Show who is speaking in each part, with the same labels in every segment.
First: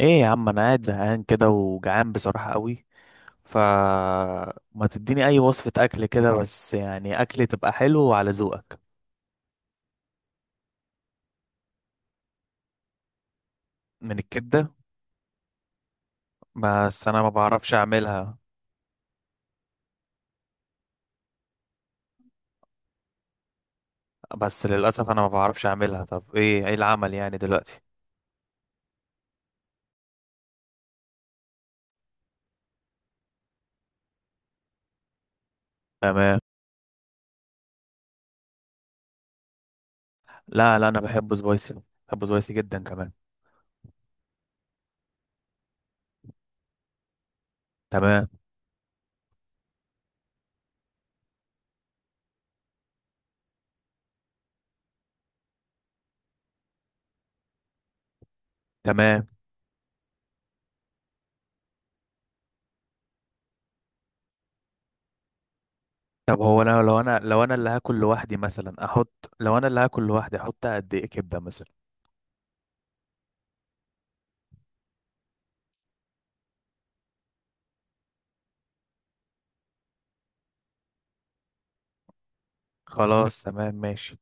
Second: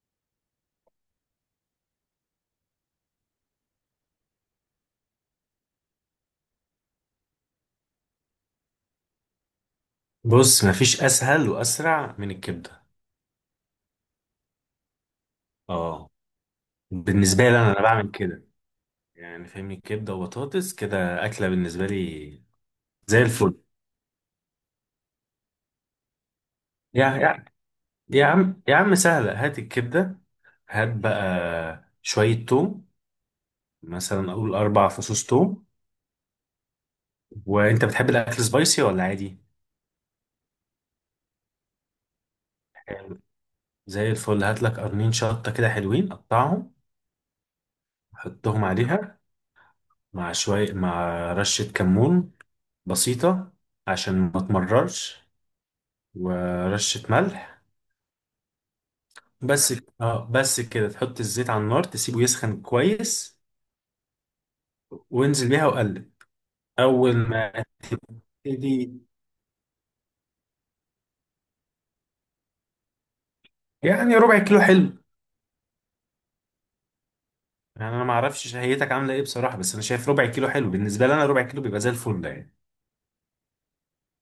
Speaker 1: ايه يا عم، انا قاعد زهقان كده وجعان بصراحة قوي. فما تديني اي وصفة اكل كده، بس يعني اكل تبقى حلو على ذوقك.
Speaker 2: بص مفيش اسهل واسرع من الكبده.
Speaker 1: من الكبدة؟
Speaker 2: اه
Speaker 1: بس انا ما
Speaker 2: بالنسبه لي انا
Speaker 1: بعرفش
Speaker 2: انا بعمل
Speaker 1: اعملها.
Speaker 2: كده، يعني فاهمني، كبده وبطاطس كده اكله بالنسبه لي زي الفل.
Speaker 1: بس للاسف انا ما بعرفش اعملها. طب ايه
Speaker 2: يا
Speaker 1: العمل يعني
Speaker 2: يا
Speaker 1: دلوقتي؟
Speaker 2: يا عم يا عم سهله، هات الكبده، هات بقى شويه توم، مثلا اقول اربع فصوص توم.
Speaker 1: تمام.
Speaker 2: وانت بتحب الاكل سبايسي ولا عادي؟
Speaker 1: لا، لا، انا بحبه سبايسي. بحبه سبايسي جدا كمان.
Speaker 2: زي الفل، هات لك قرنين شطه كده حلوين قطعهم،
Speaker 1: تمام،
Speaker 2: حطهم عليها مع رشه كمون بسيطه عشان ما تمررش، ورشة ملح
Speaker 1: تمام.
Speaker 2: بس. اه بس كده تحط الزيت على النار تسيبه يسخن كويس وانزل بيها وقلب.
Speaker 1: طب هو انا لو
Speaker 2: اول
Speaker 1: انا لو انا
Speaker 2: ما
Speaker 1: اللي هاكل لوحدي، مثلا
Speaker 2: تبتدي،
Speaker 1: احط لو انا اللي هاكل لوحدي احط قد ايه كبدة مثلا؟
Speaker 2: يعني ربع كيلو حلو، يعني انا ما اعرفش شهيتك عامله ايه بصراحه، بس انا شايف ربع كيلو حلو، بالنسبه لي انا ربع كيلو بيبقى زي الفل ده، يعني
Speaker 1: خلاص، تمام، ماشي.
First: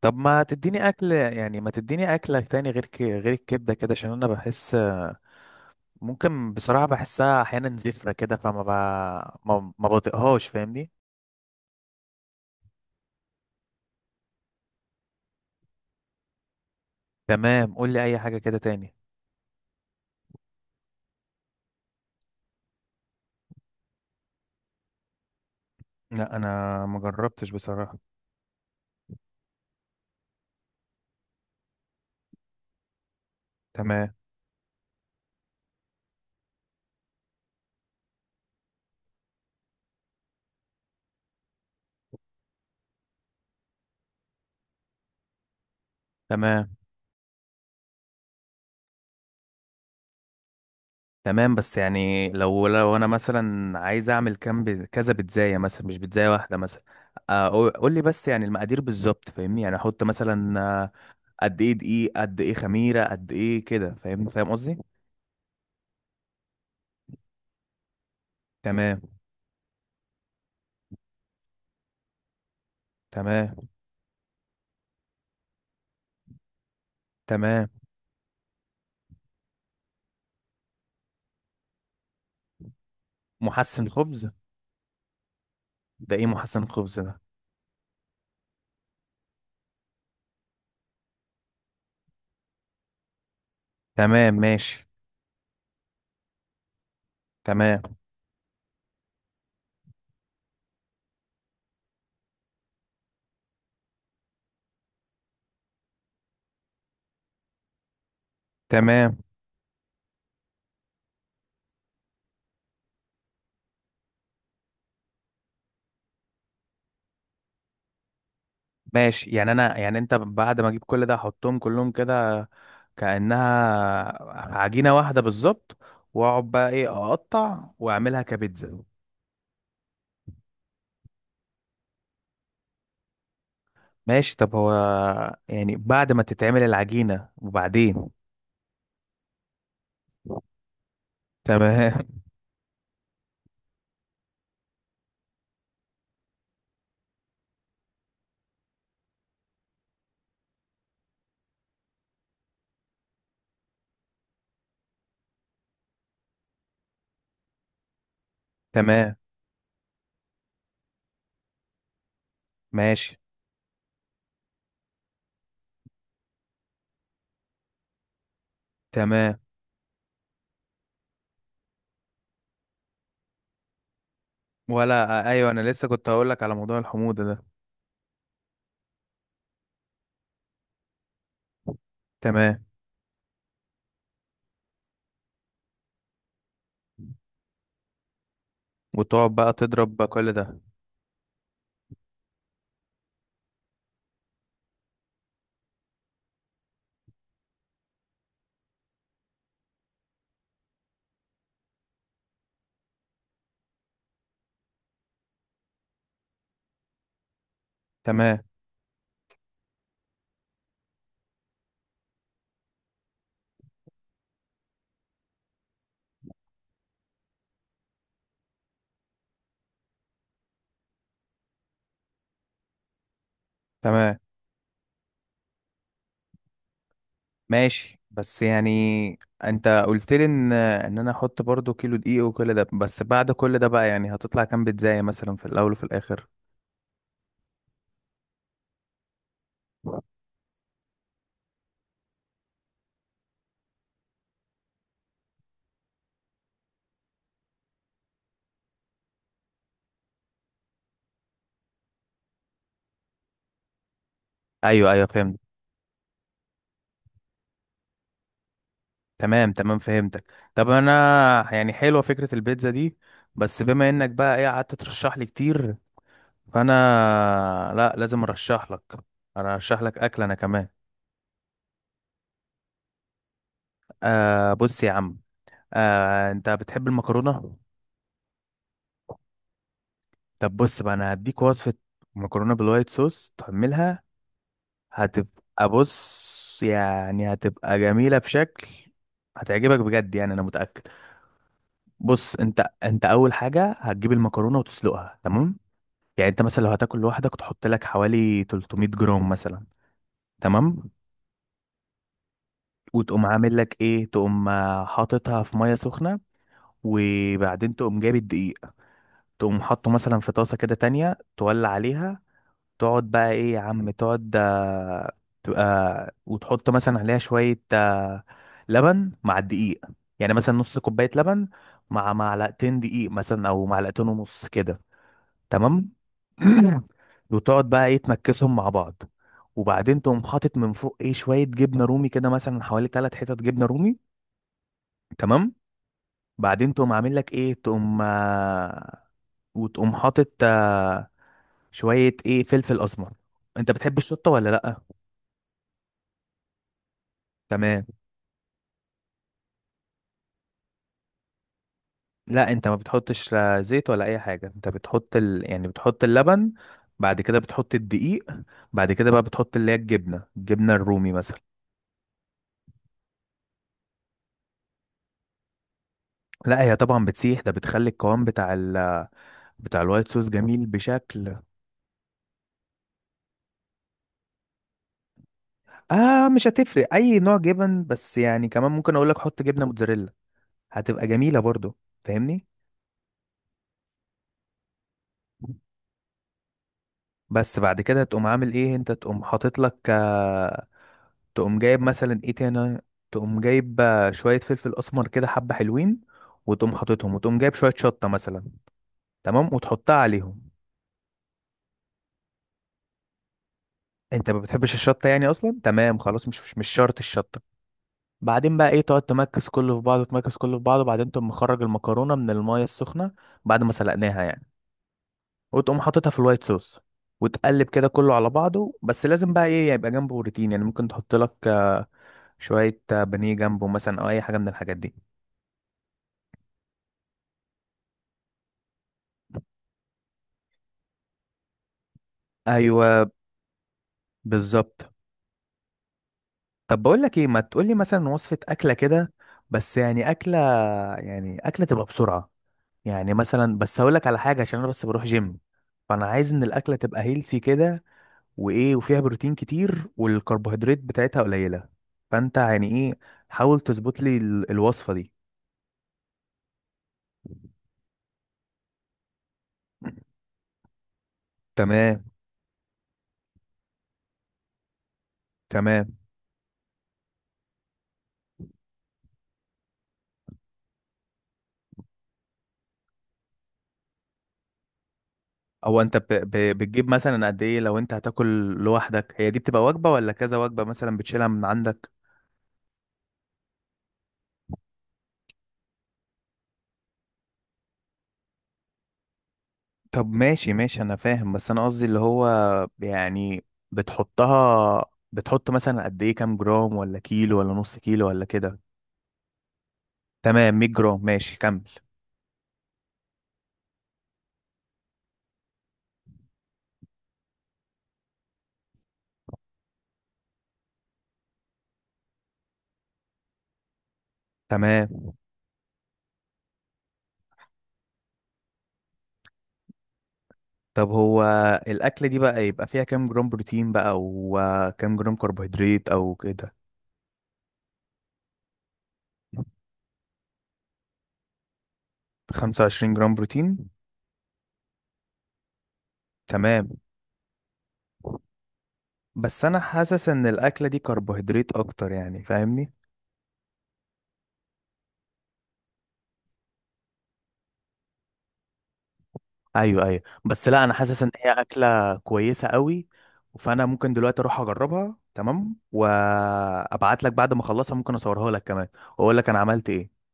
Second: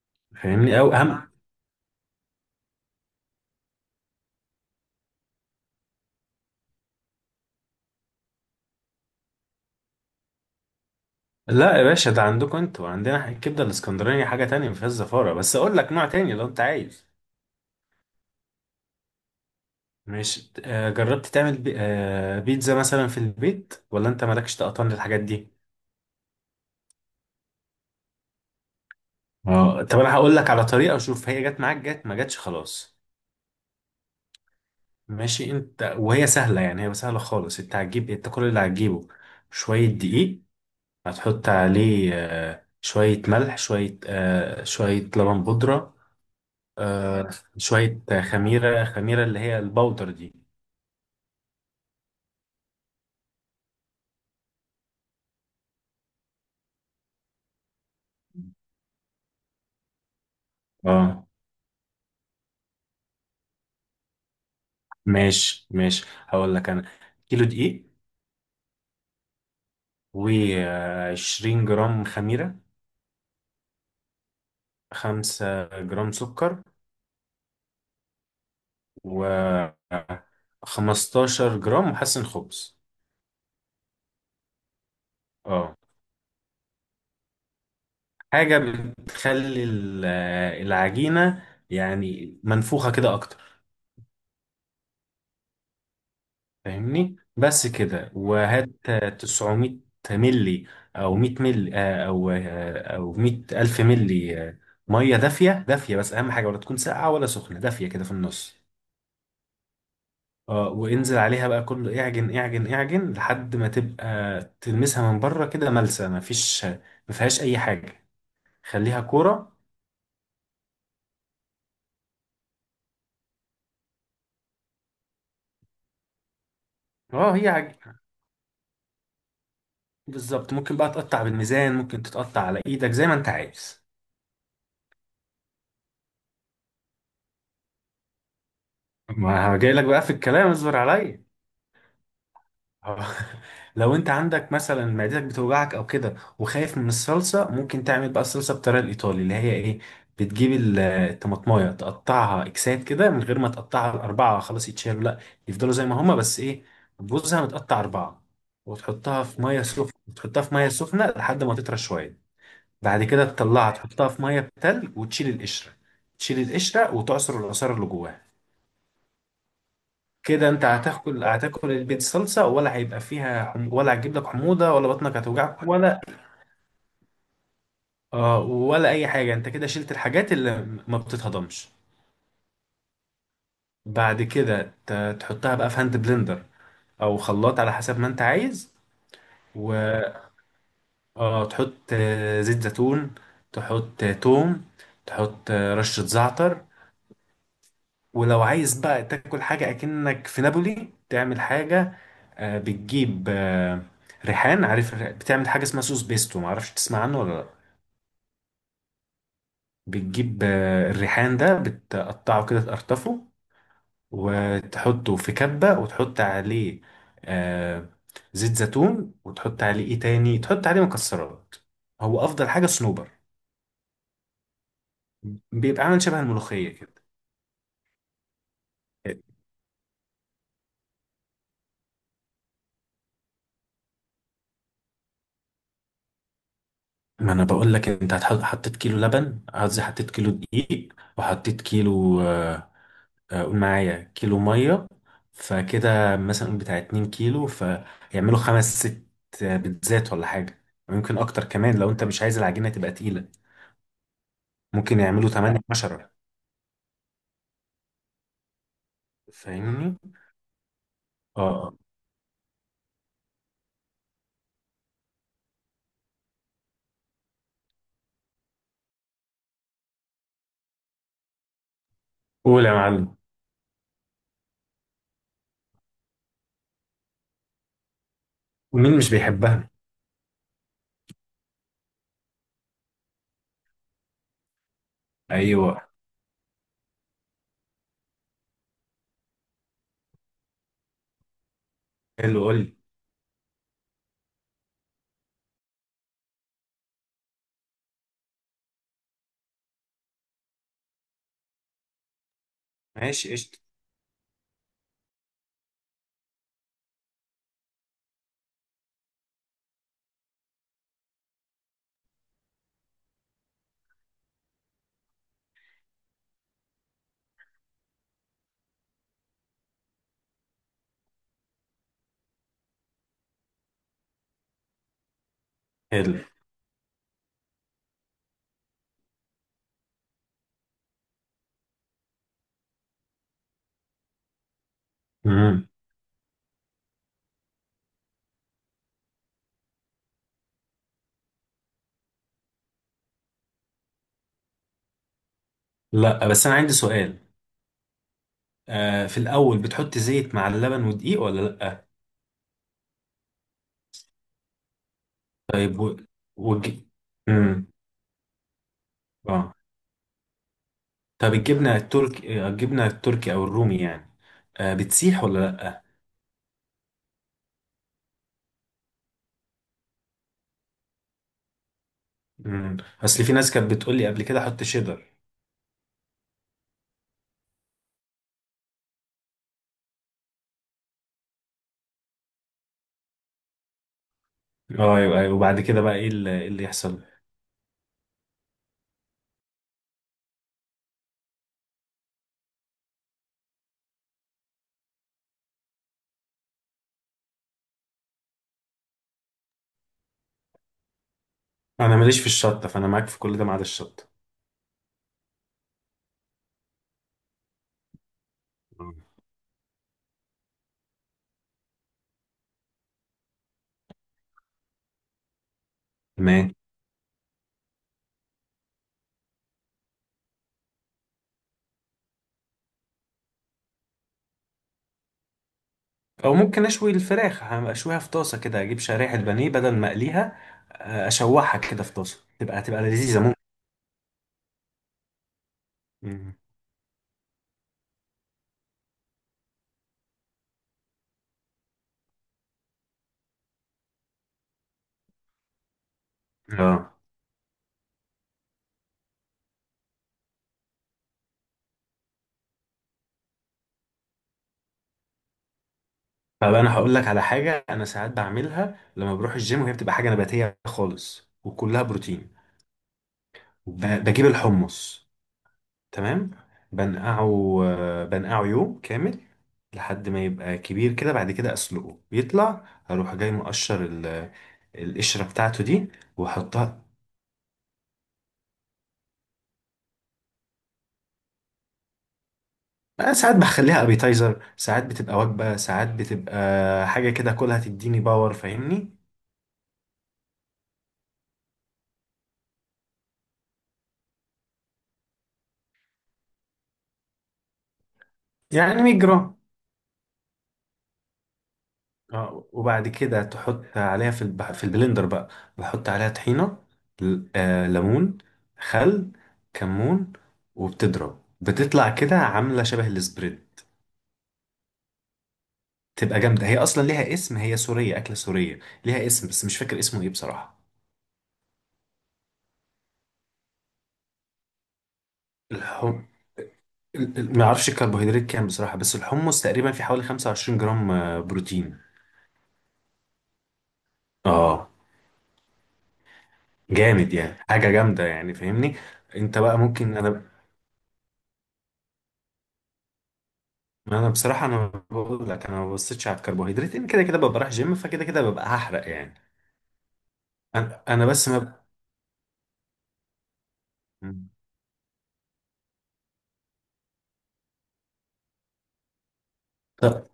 Speaker 1: طب ما
Speaker 2: فاهمني
Speaker 1: تديني
Speaker 2: او
Speaker 1: اكل،
Speaker 2: اهم.
Speaker 1: يعني ما تديني اكله تاني غير غير الكبده كده، عشان انا بحس، ممكن بصراحه بحسها احيانا زفره كده، فما ما بطيقهاش، فاهمني.
Speaker 2: لا يا باشا، ده عندكم انتوا، عندنا الكبده الاسكندرانيه حاجه تانية ما فيهاش زفاره، بس اقول لك نوع تاني لو انت عايز.
Speaker 1: تمام، قول لي اي حاجه كده تاني.
Speaker 2: مش جربت تعمل بي... آه، بيتزا مثلا في البيت، ولا انت مالكش تقطن للحاجات دي؟
Speaker 1: لا، انا ما جربتش بصراحه.
Speaker 2: اه طب انا هقول لك على طريقه. شوف، هي جت معاك جت، ما جاتش خلاص
Speaker 1: تمام،
Speaker 2: ماشي. انت وهي سهله، يعني هي سهله خالص. انت هتجيب، انت كل اللي هتجيبه شويه دقيق، هتحط عليه شويه ملح، شويه لبن بودره،
Speaker 1: تمام،
Speaker 2: آه، شويه خميره، اللي هي البودر دي.
Speaker 1: تمام. بس يعني لو انا مثلا عايز اعمل كام كذا بيتزايه مثلا، مش بيتزايه واحده مثلا. قول قول لي، بس يعني المقادير بالظبط، فاهمني. يعني احط مثلا،
Speaker 2: اه
Speaker 1: قد ايه دقيق، قد ايه خميره، قد ايه كده، فاهم فاهم قصدي.
Speaker 2: ماشي ماشي، هقول لك انا: كيلو دقيق،
Speaker 1: تمام،
Speaker 2: و20 جرام خميره،
Speaker 1: تمام،
Speaker 2: 5 جرام سكر،
Speaker 1: تمام.
Speaker 2: و 15 جرام محسن خبز.
Speaker 1: محسن خبز؟
Speaker 2: اه
Speaker 1: ده ايه محسن خبز ده؟
Speaker 2: حاجة بتخلي العجينة يعني منفوخة كده أكتر،
Speaker 1: تمام، ماشي.
Speaker 2: فاهمني. بس
Speaker 1: تمام،
Speaker 2: كده. وهات 900 ملي أو 100 ملي ، أو 100 ألف ملي، مية دافية دافية بس أهم حاجة، ولا تكون ساقعة ولا سخنة، دافية كده في النص.
Speaker 1: تمام،
Speaker 2: اه وانزل عليها بقى كله، اعجن اعجن اعجن لحد ما تبقى تلمسها من بره كده ملسة، مفيش ما فيهاش أي حاجة، خليها
Speaker 1: ماشي. يعني
Speaker 2: كورة.
Speaker 1: انا، يعني انت بعد ما اجيب كل ده احطهم كلهم كده، كأنها عجينة واحدة بالظبط، واقعد بقى ايه،
Speaker 2: اه،
Speaker 1: اقطع واعملها كبيتزا؟
Speaker 2: بالظبط. ممكن بقى تقطع بالميزان، ممكن تتقطع على ايدك زي ما انت عايز.
Speaker 1: ماشي. طب هو يعني بعد ما تتعمل العجينة، وبعدين؟
Speaker 2: ما جاي لك بقى في الكلام، اصبر عليا.
Speaker 1: تمام.
Speaker 2: آه. لو انت عندك مثلا معدتك بتوجعك او كده، وخايف من الصلصة، ممكن تعمل بقى الصلصة بالطريقة الايطالي، اللي هي ايه؟ بتجيب الطماطمايه تقطعها اكسات كده، من غير ما تقطعها الاربعة خلاص يتشالوا، لا، يفضلوا زي ما هما، بس ايه، جوزها متقطع اربعة،
Speaker 1: تمام،
Speaker 2: وتحطها في ميه سخنة لحد ما تطرى شوية. بعد
Speaker 1: ماشي،
Speaker 2: كده تطلعها تحطها في ميه بتلج وتشيل القشره، تشيل القشره وتعصر العصاره اللي جواها.
Speaker 1: تمام.
Speaker 2: كده انت هتاكل البيت صلصه، ولا هيبقى فيها ولا هتجيب لك حموضه، ولا بطنك
Speaker 1: ولا، ايوه، انا
Speaker 2: هتوجعك،
Speaker 1: لسه
Speaker 2: ولا
Speaker 1: كنت هقول لك على موضوع الحموضة ده.
Speaker 2: آه، ولا اي حاجه. انت كده شلت الحاجات اللي ما بتتهضمش.
Speaker 1: تمام.
Speaker 2: بعد كده تحطها بقى في هاند بلندر او خلاط، على حسب ما انت عايز.
Speaker 1: وتقعد بقى
Speaker 2: و
Speaker 1: تضرب بقى كل ده؟
Speaker 2: آه تحط زيت زيتون، تحط توم، تحط رشه زعتر. ولو عايز بقى تاكل حاجة أكنك في نابولي، تعمل حاجة، بتجيب ريحان. عارف بتعمل حاجة اسمها سوس بيستو، معرفش تسمع عنه ولا لأ؟
Speaker 1: تمام،
Speaker 2: بتجيب الريحان ده بتقطعه كده، تقرطفه وتحطه في كبة، وتحط عليه آه، زيت زيتون، وتحط عليه ايه تاني، تحط عليه مكسرات، هو أفضل حاجة صنوبر،
Speaker 1: تمام،
Speaker 2: بيبقى عامل شبه الملوخية كده.
Speaker 1: ماشي. بس يعني انت قلت لي ان انا احط برضو كيلو دقيق وكل ده، بس بعد كل ده بقى، يعني هتطلع كام بيتزاية مثلا في الاول وفي الاخر؟
Speaker 2: ما انا بقول لك، انت هتحط، حطيت كيلو دقيق، وحطيت كيلو قول معايا كيلو ميه. فكده مثلا قول بتاع 2 كيلو فيعملوا خمس ست بيتزات ولا حاجه، ويمكن اكتر كمان لو انت مش عايز العجينه تبقى تقيله،
Speaker 1: ايوه،
Speaker 2: ممكن
Speaker 1: ايوه،
Speaker 2: يعملوا
Speaker 1: فهمت.
Speaker 2: 8 10،
Speaker 1: تمام، تمام،
Speaker 2: فاهمني.
Speaker 1: فهمتك. طب انا،
Speaker 2: اه.
Speaker 1: يعني
Speaker 2: آه.
Speaker 1: حلوه فكره البيتزا دي، بس بما انك بقى ايه قعدت ترشح لي كتير، فانا، لا، لازم ارشح لك. انا ارشح لك اكل انا كمان.
Speaker 2: قول يا معلم.
Speaker 1: آه، بص يا عم. آه، انت بتحب المكرونه؟
Speaker 2: مين مش بيحبها؟
Speaker 1: طب بص بقى، انا هديك وصفه، مكرونه بالوايت صوص تعملها. هتبقى،
Speaker 2: ايوه.
Speaker 1: بص يعني، هتبقى جميله بشكل. هتعجبك بجد، يعني انا متاكد. بص،
Speaker 2: حلو قول
Speaker 1: انت
Speaker 2: لي.
Speaker 1: انت اول حاجه هتجيب المكرونه وتسلقها، تمام؟ يعني انت مثلا لو هتاكل لوحدك، تحط لك حوالي 300 جرام مثلا. تمام. وتقوم
Speaker 2: ماشي
Speaker 1: عامل
Speaker 2: قشطه.
Speaker 1: لك ايه، تقوم حاططها في ميه سخنه. وبعدين تقوم جايب الدقيق. تقوم حاطه مثلا في طاسه كده تانية، تولع عليها. تقعد بقى ايه يا عم، تقعد تبقى، وتحط مثلا عليها شويه لبن مع الدقيق. يعني مثلا نص كوبايه لبن، مع معلقتين دقيق مثلا، او معلقتين ونص كده. تمام.
Speaker 2: حلو.
Speaker 1: وتقعد بقى ايه تمكسهم مع بعض. وبعدين تقوم حاطط من فوق ايه شويه جبنه رومي كده، مثلا حوالي 3 حتت جبنه رومي. تمام.
Speaker 2: امم.
Speaker 1: بعدين تقوم عامل لك ايه، تقوم، وتقوم حاطط شويه ايه، فلفل اسمر. انت بتحب الشطه ولا لا؟
Speaker 2: لا، بس انا عندي سؤال.
Speaker 1: تمام.
Speaker 2: آه، في الاول بتحط زيت مع اللبن ودقيق، ولا لا؟
Speaker 1: لا، انت ما بتحطش لا زيت ولا اي حاجه، انت بتحط يعني
Speaker 2: طيب
Speaker 1: بتحط اللبن.
Speaker 2: والج...
Speaker 1: بعد كده
Speaker 2: مم.
Speaker 1: بتحط الدقيق. بعد كده بقى
Speaker 2: اه،
Speaker 1: بتحط اللي هي الجبنه الرومي
Speaker 2: طب
Speaker 1: مثلا.
Speaker 2: الجبنة التركي او الرومي يعني، آه بتسيح ولا لأ؟
Speaker 1: لا، هي طبعا بتسيح، ده بتخلي القوام بتاع الوايت صوص جميل بشكل.
Speaker 2: مم. اصل في ناس كانت بتقول لي قبل كده حط شيدر.
Speaker 1: اه، مش هتفرق اي نوع جبن، بس يعني كمان ممكن اقول لك حط جبنه موتزاريلا، هتبقى جميله برضو، فاهمني.
Speaker 2: اه ايوه ايوه، وبعد كده بقى إيه اللي يحصل؟
Speaker 1: بس بعد كده تقوم عامل ايه انت، تقوم حاطط لك تقوم جايب مثلا ايه تاني، تقوم جايب شويه فلفل اسمر كده حبه حلوين، وتقوم حاططهم، وتقوم جايب شويه شطه مثلا، تمام، وتحطها عليهم.
Speaker 2: انا ماليش في الشطة، فانا معاك في كل ده ما عدا الشطة.
Speaker 1: انت ما بتحبش الشطه يعني اصلا؟ تمام، خلاص، مش شرط الشطه. بعدين بقى ايه،
Speaker 2: آه.
Speaker 1: تقعد تمكس كله في بعضه، تمكس كله في بعضه، بعدين تقوم مخرج المكرونه من المايه السخنه، بعد ما سلقناها يعني، وتقوم حاططها في الوايت
Speaker 2: تمام.
Speaker 1: صوص، وتقلب كده كله على بعضه. بس لازم بقى ايه يبقى جنبه بروتين، يعني ممكن تحط لك شويه بانيه جنبه مثلا، او اي حاجه من الحاجات دي.
Speaker 2: او ممكن اشوي الفراخ، اشويها في طاسة كده، اجيب شرايح البانيه بدل ما اقليها، اشوحها كده في طاسة، تبقى
Speaker 1: ايوه،
Speaker 2: لذيذة، ممكن.
Speaker 1: بالظبط.
Speaker 2: مم.
Speaker 1: طب بقول لك ايه، ما تقول لي مثلا وصفه اكله كده، بس يعني اكله، يعني اكله تبقى بسرعه. يعني مثلا بس هقول لك على حاجه، عشان انا بس بروح جيم، فانا عايز ان الاكله
Speaker 2: اه،
Speaker 1: تبقى هيلسي كده، وايه، وفيها بروتين كتير والكربوهيدرات بتاعتها قليله. فانت يعني ايه، حاول تظبط لي الوصفه دي.
Speaker 2: طب انا هقول لك على حاجه انا ساعات بعملها لما بروح الجيم، وهي بتبقى حاجه نباتيه خالص، وكلها
Speaker 1: تمام،
Speaker 2: بروتين. بجيب الحمص.
Speaker 1: تمام.
Speaker 2: تمام. بنقعه، بنقعه يوم كامل لحد ما يبقى كبير كده، بعد كده اسلقه بيطلع، اروح جاي مقشر القشره بتاعته
Speaker 1: او
Speaker 2: دي،
Speaker 1: انت
Speaker 2: واحطها.
Speaker 1: بتجيب مثلا قد ايه لو انت هتاكل لوحدك؟ هي دي بتبقى وجبه ولا كذا وجبه مثلا بتشيلها من عندك؟
Speaker 2: أنا ساعات بخليها ابيتايزر، ساعات بتبقى وجبه، ساعات بتبقى حاجه كده كلها تديني باور، فاهمني.
Speaker 1: طب ماشي، ماشي، انا فاهم، بس انا قصدي اللي هو، يعني بتحطها، بتحط مثلا قد ايه، كام جرام ولا كيلو ولا نص كيلو ولا كده؟
Speaker 2: يعني 100 جرام.
Speaker 1: تمام، 100 جرام، ماشي، كمل.
Speaker 2: اه، وبعد كده تحط عليها في في البلندر بقى، بحط عليها طحينة، ليمون، خل، كمون، وبتضرب، بتطلع كده عاملة شبه السبريد.
Speaker 1: تمام.
Speaker 2: تبقى جامدة، هي أصلا ليها اسم، هي سورية، أكلة سورية ليها اسم بس مش فاكر اسمه إيه بصراحة.
Speaker 1: طب هو الأكلة دي بقى يبقى فيها كام جرام بروتين بقى، وكام جرام كربوهيدرات
Speaker 2: الحم
Speaker 1: أو كده؟
Speaker 2: ما اعرفش الكربوهيدرات كام بصراحة، بس الحمص تقريبا في حوالي 25 جرام بروتين.
Speaker 1: 25 جرام بروتين؟
Speaker 2: اه
Speaker 1: تمام.
Speaker 2: جامد، يعني حاجة جامدة يعني، فاهمني. انت
Speaker 1: بس
Speaker 2: بقى
Speaker 1: أنا
Speaker 2: ممكن،
Speaker 1: حاسس
Speaker 2: انا
Speaker 1: إن الأكلة دي كربوهيدرات أكتر، يعني فاهمني.
Speaker 2: انا بصراحه انا بقول لك، انا ما ببصيتش على الكربوهيدرات لان كده كده ببقى رايح جيم، فكده كده ببقى هحرق يعني.
Speaker 1: ايوه، ايوه، بس لا، انا
Speaker 2: انا
Speaker 1: حاسس
Speaker 2: انا
Speaker 1: ان
Speaker 2: بس
Speaker 1: هي
Speaker 2: ما
Speaker 1: اكله كويسه قوي، فانا ممكن دلوقتي اروح
Speaker 2: ب-
Speaker 1: اجربها، تمام، وابعت لك بعد ما اخلصها، ممكن اصورها لك كمان، واقول لك انا عملت ايه.
Speaker 2: طب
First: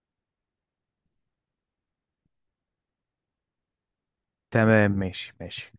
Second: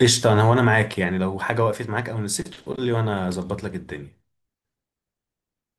Speaker 2: قشطه، انا وانا معاك، يعني لو حاجه وقفت معاك او نسيت قول لي وانا اظبط لك الدنيا.
Speaker 1: تمام، ماشي، ماشي.